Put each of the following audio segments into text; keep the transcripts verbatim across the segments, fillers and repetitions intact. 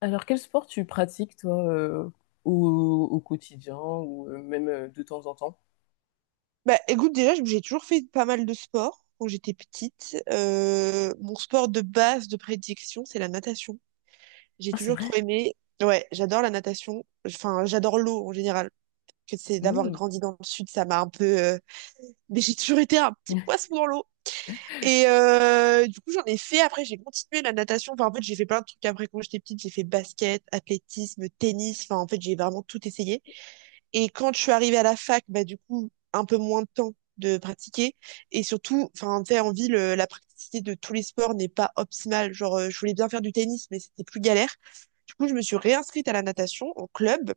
Alors, quel sport tu pratiques, toi, euh, au, au quotidien ou euh, même euh, de temps en temps? Bah, écoute, déjà, j'ai toujours fait pas mal de sport quand j'étais petite. Euh, mon sport de base de prédilection, c'est la natation. J'ai Ah, c'est toujours vrai? trop aimé. Ouais, j'adore la natation. Enfin, j'adore l'eau en général. Que c'est d'avoir Hmm. grandi dans le sud, ça m'a un peu. euh, Mais j'ai toujours été un petit poisson dans l'eau. Et euh, du coup, j'en ai fait. Après, j'ai continué la natation. Enfin, en fait, j'ai fait plein de trucs après quand j'étais petite. J'ai fait basket, athlétisme, tennis. Enfin, en fait, j'ai vraiment tout essayé. Et quand je suis arrivée à la fac, bah, du coup, un peu moins de temps de pratiquer. Et surtout, enfin, tu sais, en ville, euh, la praticité de tous les sports n'est pas optimale. Genre, euh, je voulais bien faire du tennis, mais c'était plus galère. Du coup, je me suis réinscrite à la natation, en club.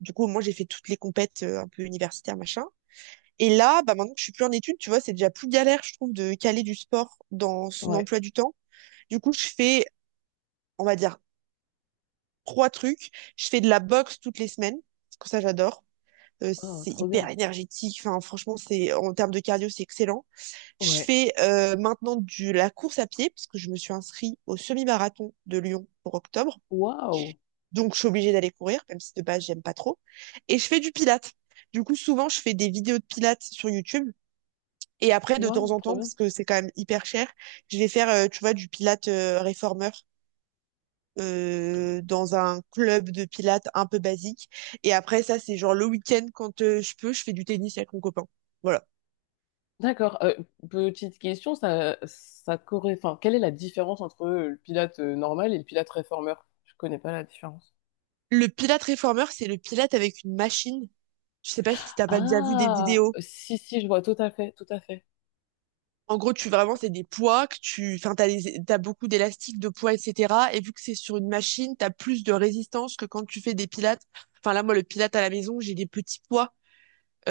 Du coup, moi, j'ai fait toutes les compètes euh, un peu universitaires, machin. Et là, bah, maintenant que je suis plus en études, tu vois, c'est déjà plus galère, je trouve, de caler du sport dans son Ouais. emploi du temps. Du coup, je fais, on va dire, trois trucs. Je fais de la boxe toutes les semaines, parce que ça, j'adore. euh, Oh, c'est trop hyper bien. énergétique. Enfin, franchement, c'est en termes de cardio, c'est excellent. Je Ouais. fais euh, maintenant du la course à pied parce que je me suis inscrite au semi-marathon de Lyon pour octobre. Waouh. Donc, je suis obligée d'aller courir, même si de base, j'aime pas trop. Et je fais du pilates. Du coup, souvent, je fais des vidéos de pilates sur YouTube. Et après, de temps Waouh, en trop temps, bien. parce que c'est quand même hyper cher, je vais faire, euh, tu vois, du pilates euh, réformeur euh, dans un club de pilates un peu basique. Et après, ça, c'est genre le week-end, quand euh, je peux, je fais du tennis avec mon copain. Voilà. D'accord. Euh, petite question, ça, ça corré- Enfin, quelle est la différence entre euh, le pilate euh, normal et le pilate réformeur? Je connais pas la différence. Le Pilate réformeur, c'est le Pilate avec une machine. Je sais pas si t'as pas déjà vu des Ah, vidéos. si, si, je vois tout à fait, tout à fait. En gros, tu vraiment, c'est des poids que tu, enfin, t'as les- t'as beaucoup d'élastiques, de poids, et cetera. Et vu que c'est sur une machine, t'as plus de résistance que quand tu fais des pilates. Enfin, là, moi, le pilate à la maison, j'ai des petits poids,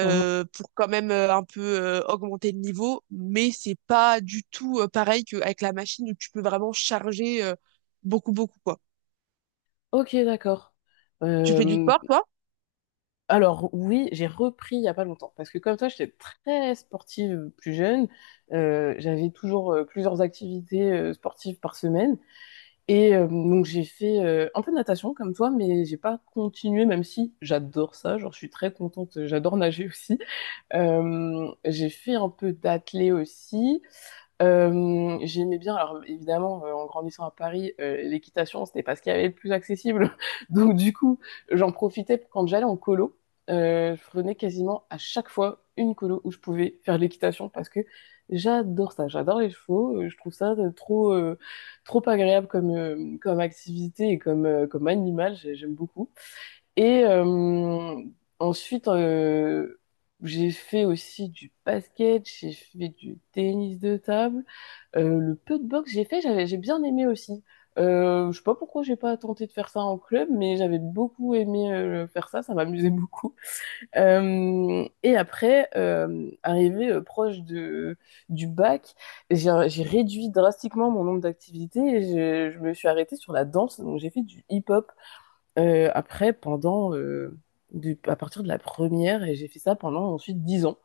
Mhm. pour quand même euh, un peu euh, augmenter le niveau. Mais c'est pas du tout euh, pareil qu'avec la machine où tu peux vraiment charger euh, beaucoup, beaucoup, quoi. Ok, d'accord. Tu fais du Euh, sport, toi? alors oui, j'ai repris il y a pas longtemps parce que comme toi, j'étais très sportive plus jeune. Euh, j'avais toujours euh, plusieurs activités euh, sportives par semaine et euh, donc j'ai fait euh, un peu de natation comme toi, mais j'ai pas continué même si j'adore ça. Genre je suis très contente, j'adore nager aussi. Euh, j'ai fait un peu d'athlé aussi euh, j'aimais bien, alors évidemment, euh, en grandissant à Paris, euh, l'équitation, c'était pas ce qu'il y avait de plus accessible. Donc du coup, j'en profitais quand j'allais en colo. Euh, je prenais quasiment à chaque fois une colo où je pouvais faire de l'équitation parce que j'adore ça, j'adore les chevaux, euh, je trouve ça de- trop, euh, trop agréable comme, euh, comme activité et comme, euh, comme animal, j'ai- j'aime beaucoup. Et euh, ensuite, euh, j'ai fait aussi du basket, j'ai fait du tennis de table. Euh, le peu de boxe que j'ai fait, j'avais, j'ai bien aimé aussi. Euh, je sais pas pourquoi j'ai pas tenté de faire ça en club, mais j'avais beaucoup aimé euh, faire ça, ça m'amusait beaucoup. Euh, et après, euh, arrivé euh, proche de du bac, j'ai j'ai réduit drastiquement mon nombre d'activités et je, je me suis arrêtée sur la danse, donc j'ai fait du hip-hop euh, après pendant euh, du- à partir de la première et j'ai fait ça pendant ensuite dix ans.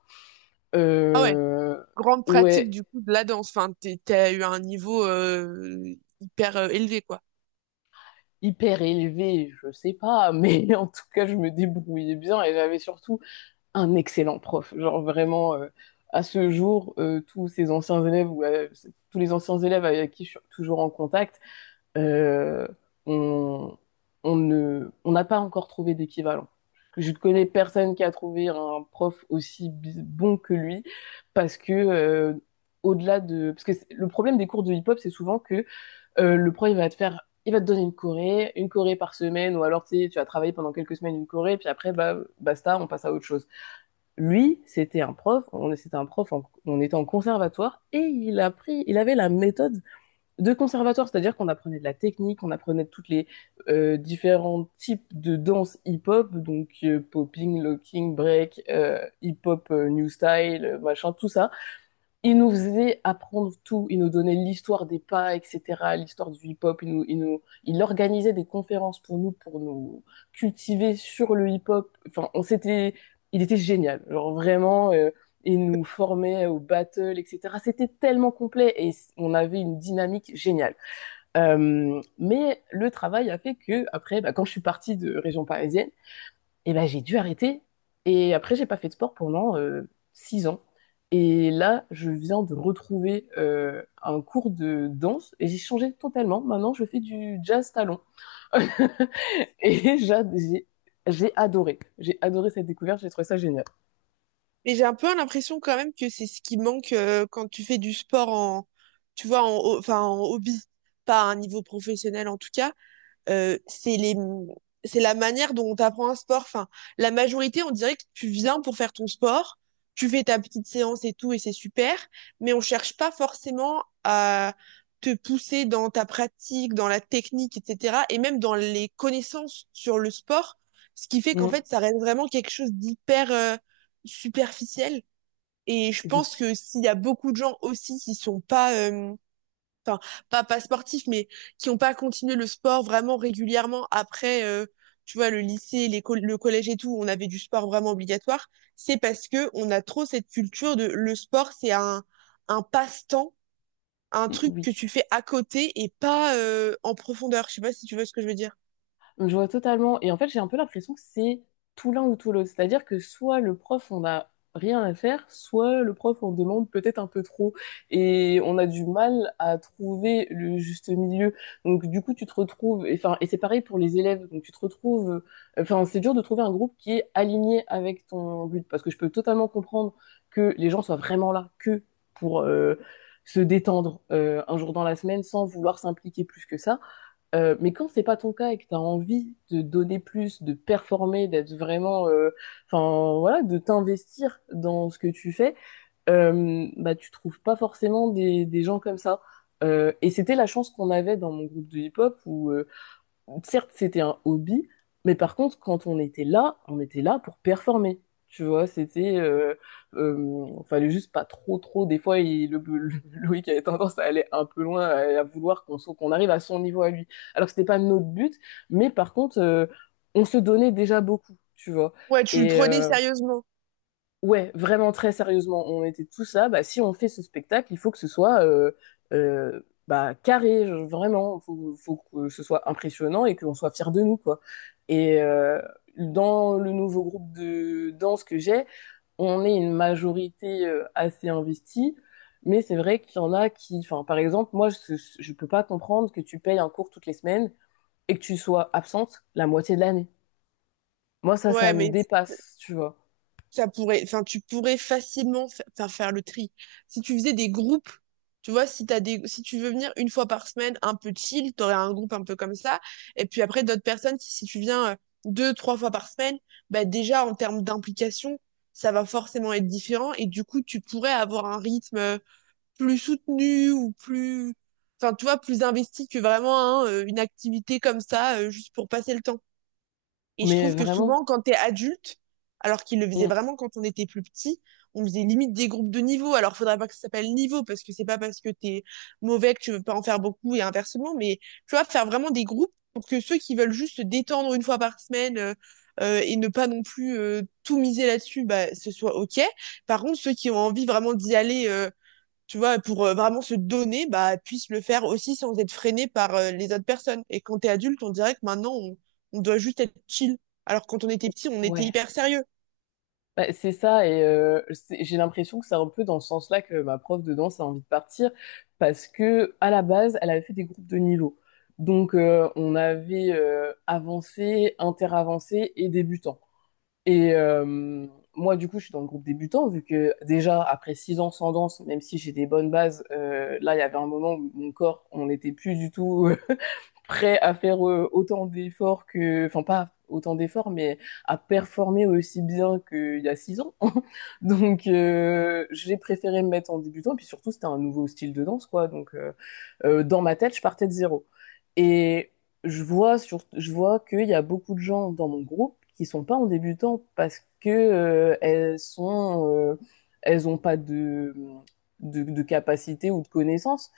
Ah ouais. Euh, grande pratique ouais. du coup de la danse. Enfin, t'es- t'as eu un niveau euh, hyper euh, élevé, quoi. Hyper élevé, je sais pas, mais en tout cas, je me débrouillais bien et j'avais surtout un excellent prof. Genre vraiment, euh, à ce jour, euh, tous ces anciens élèves ou euh, tous les anciens élèves avec qui je suis toujours en contact, euh, on, on ne, on n'a pas encore trouvé d'équivalent. Je ne connais personne qui a trouvé un prof aussi bon que lui parce que euh, au-delà de parce que le problème des cours de hip-hop c'est souvent que euh, le pro, il va te faire, il va te donner une corée, une corée par semaine, ou alors tu sais, tu vas travailler pendant quelques semaines une corée, puis après, bah, basta, on passe à autre chose. Lui, c'était un prof, on, c'était un prof, en- on était en conservatoire, et il a pris, il avait la méthode de conservatoire, c'est-à-dire qu'on apprenait de la technique, on apprenait toutes les euh, différents types de danse hip-hop, donc euh, popping, locking, break, euh, hip-hop, euh, new style, euh, machin, tout ça il nous faisait apprendre tout. Il nous donnait l'histoire des pas, et cetera, l'histoire du hip-hop. Il, nous, il, nous, il organisait des conférences pour nous, pour nous cultiver sur le hip-hop. Enfin, on s'était, il était génial. Genre vraiment, euh, il nous formait au battle, et cetera. C'était tellement complet et on avait une dynamique géniale. Euh, mais le travail a fait que après, bah, quand je suis partie de région parisienne, et ben, j'ai dû arrêter. Et après, j'ai pas fait de sport pendant euh, six ans. Et là, je viens de retrouver euh, un cours de danse et j'ai changé totalement. Maintenant, je fais du jazz talon. Et j'a- j'ai j'ai adoré. J'ai adoré cette découverte. J'ai trouvé ça génial. Mais j'ai un peu l'impression quand même que c'est ce qui manque euh, quand tu fais du sport en, tu vois, en, ho- enfin, en hobby, pas à un niveau professionnel en tout cas. euh, c'est les c'est la manière dont on t'apprend un sport. Enfin, la majorité, on dirait que tu viens pour faire ton sport, tu fais ta petite séance et tout, et c'est super, mais on cherche pas forcément à te pousser dans ta pratique, dans la technique, et cetera, et même dans les connaissances sur le sport, ce qui fait qu'en Mm, fait, ça reste vraiment quelque chose d'hyper euh, superficiel. Et je pense oui. que s'il y a beaucoup de gens aussi qui sont pas euh, enfin pas pas sportifs, mais qui n'ont pas continué le sport vraiment régulièrement après, euh, tu vois, le lycée, l'école, le collège et tout, où on avait du sport vraiment obligatoire, c'est parce que on a trop cette culture de le sport, c'est un un passe-temps, un Mm, truc que tu oui. fais à côté et pas euh, en profondeur. Je sais pas si tu vois ce que je veux dire. Je vois totalement. Et en fait, j'ai un peu l'impression que c'est tout l'un ou tout l'autre. C'est-à-dire que soit le prof, on n'a rien à faire, soit le prof on demande peut-être un peu trop. Et on a du mal à trouver le juste milieu. Donc, du coup, tu te retrouves, et, enfin, et c'est pareil pour les élèves. Donc, tu te retrouves, enfin, c'est dur de trouver un groupe qui est aligné avec ton but. Parce que je peux totalement comprendre que les gens soient vraiment là que pour, euh, se détendre euh, un jour dans la semaine sans vouloir s'impliquer plus que ça. Euh, mais quand c'est pas ton cas et que tu as envie de donner plus, de performer, d'être vraiment, euh, enfin voilà, de t'investir dans ce que tu fais, euh, bah tu trouves pas forcément des, des gens comme ça. Euh, et c'était la chance qu'on avait dans mon groupe de hip-hop où euh, certes, c'était un hobby, mais par contre, quand on était là, on était là pour performer. Tu vois, c'était, euh, euh, fallait juste pas trop, trop. Des fois, il, le, le- Loïc avait tendance à aller un peu loin, à, à vouloir qu'on soit- qu'on arrive à son niveau à lui. Alors que c'était pas notre but, mais par contre, euh, on se donnait déjà beaucoup, tu vois. Ouais, tu le Et, prenais euh, sérieusement. ouais, vraiment très sérieusement, on était tous là. Bah, si on fait ce spectacle, il faut que ce soit euh, euh, bah, carré, je- vraiment. Faut, faut que ce soit impressionnant et qu'on soit fiers de nous, quoi. Et euh, dans le nouveau groupe de danse que j'ai, on est une majorité euh, assez investie, mais c'est vrai qu'il y en a qui, enfin, par exemple, moi, je, je peux pas comprendre que tu payes un cours toutes les semaines et que tu sois absente la moitié de l'année. Moi, ça, ça Ouais, me mais dépasse, tu vois. ça pourrait, enfin, tu pourrais facilement fa- faire, faire le tri. Si tu faisais des groupes, tu vois, si t'as des, si tu veux venir une fois par semaine, un peu chill, t'aurais un groupe un peu comme ça. Et puis après, d'autres personnes, qui, si tu viens euh, deux, trois fois par semaine, bah, déjà, en termes d'implication, ça va forcément être différent. Et du coup, tu pourrais avoir un rythme euh, plus soutenu ou plus, enfin, tu vois, plus investi que vraiment hein, euh, une activité comme ça, euh, juste pour passer le temps. Et je Mais trouve que souvent, vraiment, quand t'es adulte, alors qu'ils le faisaient mm, vraiment quand on était plus petit, on faisait limite des groupes de niveau. Alors, faudrait pas que ça s'appelle niveau, parce que c'est pas parce que t'es mauvais que tu veux pas en faire beaucoup et inversement. Mais tu vois, faire vraiment des groupes pour que ceux qui veulent juste se détendre une fois par semaine euh, euh, et ne pas non plus euh, tout miser là-dessus, bah, ce soit OK. Par contre, ceux qui ont envie vraiment d'y aller euh, tu vois, pour euh, vraiment se donner, bah, puisse le faire aussi sans être freiné par euh, les autres personnes. Et quand t'es adulte, on dirait que maintenant, on, on doit juste être chill. Alors que quand on était petit, on était ouais. hyper sérieux. Bah, c'est ça, et euh, c'est- j'ai l'impression que c'est un peu dans ce sens-là que ma prof de danse a envie de partir, parce que à la base, elle avait fait des groupes de niveau. Donc, euh, on avait euh, avancé, interavancé et débutant. Et euh, moi, du coup, je suis dans le groupe débutant, vu que déjà, après six ans sans danse, même si j'ai des bonnes bases, euh, là, il y avait un moment où mon corps, on n'était plus du tout euh, prêt à faire euh, autant d'efforts que… Enfin, pas autant d'efforts, mais à performer aussi bien qu'il y a six ans. Donc, euh, j'ai préféré me mettre en débutant, et puis surtout, c'était un nouveau style de danse, quoi. Donc, euh, euh, dans ma tête, je partais de zéro. Et je vois sur, je vois qu'il y a beaucoup de gens dans mon groupe qui sont pas en débutant parce que euh, elles sont, euh, elles ont pas de, de, de capacité ou de connaissances.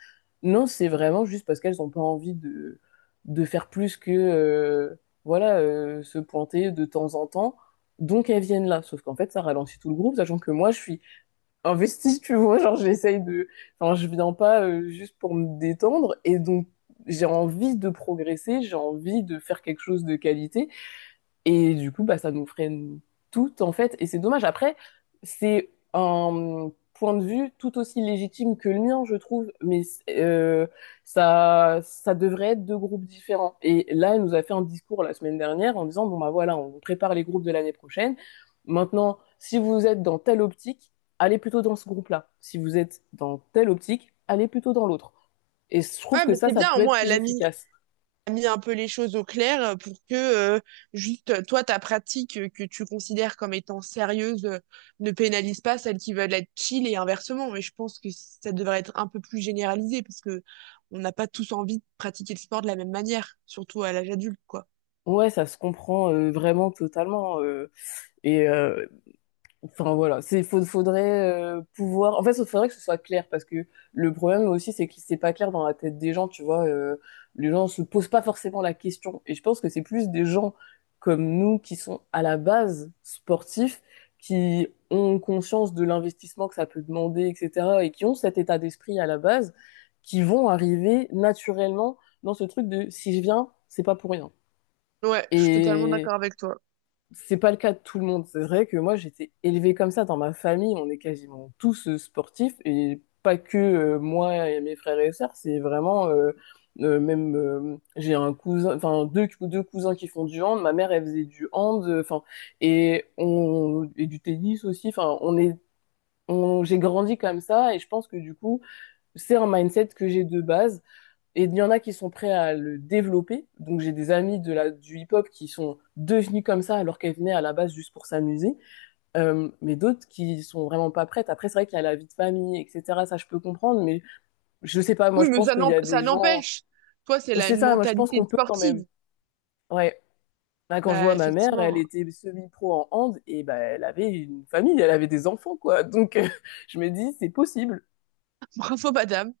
Non, c'est vraiment juste parce qu'elles ont pas envie de, de faire plus que, euh, voilà, euh, se pointer de temps en temps. Donc elles viennent là. Sauf qu'en fait, ça ralentit tout le groupe, sachant que moi, je suis investi, tu vois. Genre, j'essaye de. Enfin, je viens pas euh, juste pour me détendre. Et donc, j'ai envie de progresser, j'ai envie de faire quelque chose de qualité. Et du coup, bah, ça nous freine toutes, en fait. Et c'est dommage. Après, c'est un point de vue tout aussi légitime que le mien, je trouve. Mais euh, ça, ça devrait être deux groupes différents. Et là, elle nous a fait un discours la semaine dernière en disant, bon, bah voilà, on prépare les groupes de l'année prochaine. Maintenant, si vous êtes dans telle optique, allez plutôt dans ce groupe-là. Si vous êtes dans telle optique, allez plutôt dans l'autre. Et je trouve Ouais, que bah, ça, c'était ça bien, peut au être moins, elle plus a mis, efficace. elle a mis un peu les choses au clair euh, pour que euh, juste euh, toi, ta pratique euh, que tu considères comme étant sérieuse euh, ne pénalise pas celles qui veulent être chill et inversement. Mais je pense que ça devrait être un peu plus généralisé parce que on n'a pas tous envie de pratiquer le sport de la même manière, surtout à l'âge adulte, quoi. Ouais, ça se comprend euh, vraiment totalement. euh, et euh, Enfin voilà, c'est faut- faudrait euh, pouvoir. En fait, il faudrait que ce soit clair parce que le problème aussi, c'est que c'est pas clair dans la tête des gens. Tu vois, euh, les gens se posent pas forcément la question. Et je pense que c'est plus des gens comme nous qui sont à la base sportifs, qui ont conscience de l'investissement que ça peut demander, et cetera, et qui ont cet état d'esprit à la base, qui vont arriver naturellement dans ce truc de si je viens, c'est pas pour rien Ouais, je suis totalement d'accord avec toi. c'est pas le cas de tout le monde. C'est vrai que moi, j'étais élevée comme ça dans ma famille. On est quasiment tous euh, sportifs et pas que euh, moi et mes frères et sœurs. C'est vraiment euh, euh, même euh, j'ai un cousin, enfin deux deux cousins qui font du hand. Ma mère, elle faisait du hand, euh, enfin et on et du tennis aussi. Enfin, on est on, j'ai grandi comme ça et je pense que du coup, c'est un mindset que j'ai de base. Et il y en a qui sont prêts à le développer. Donc j'ai des amis de la, du hip-hop qui sont devenus comme ça alors qu'elles venaient à la base juste pour s'amuser. Euh, mais d'autres qui sont vraiment pas prêtes. Après, c'est vrai qu'il y a la vie de famille, et cetera. Ça, je peux comprendre. Mais je sais pas, moi, Oui, je mais pense ça qu'il y n'emp- a des ça gens… n'empêche. Toi, c'est la C'est une ça, moi, je pense mentalité qu'on de peut quand sportive. même. Ouais. Là, quand je Bah, vois ma mère, elle effectivement. était semi-pro en hand et bah, elle avait une famille, elle avait des enfants, quoi. Donc, euh, je me dis, c'est possible. Bravo, madame.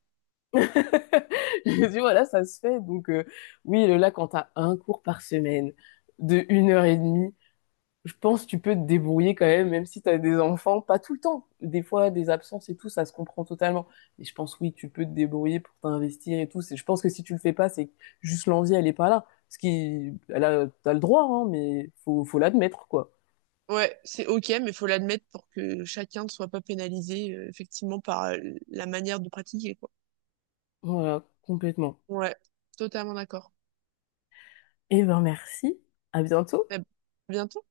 Je dis voilà, ça se fait. Donc, euh, oui, là, quand t'as un cours par semaine de une heure et demie, je pense que tu peux te débrouiller quand même, même si t'as des enfants, pas tout le temps. Des fois, des absences et tout, ça se comprend totalement. Mais je pense, oui, tu peux te débrouiller pour t'investir et tout. C'est- Je pense que si tu le fais pas, c'est que juste l'envie, elle est pas là. Ce qui, elle a, t'as le droit, hein, mais faut, faut l'admettre, quoi. Ouais, c'est ok, mais faut l'admettre pour que chacun ne soit pas pénalisé, euh, effectivement, par euh, la manière de pratiquer, quoi. Voilà, complètement. Ouais, totalement d'accord. Et ben, merci. À bientôt. À bientôt.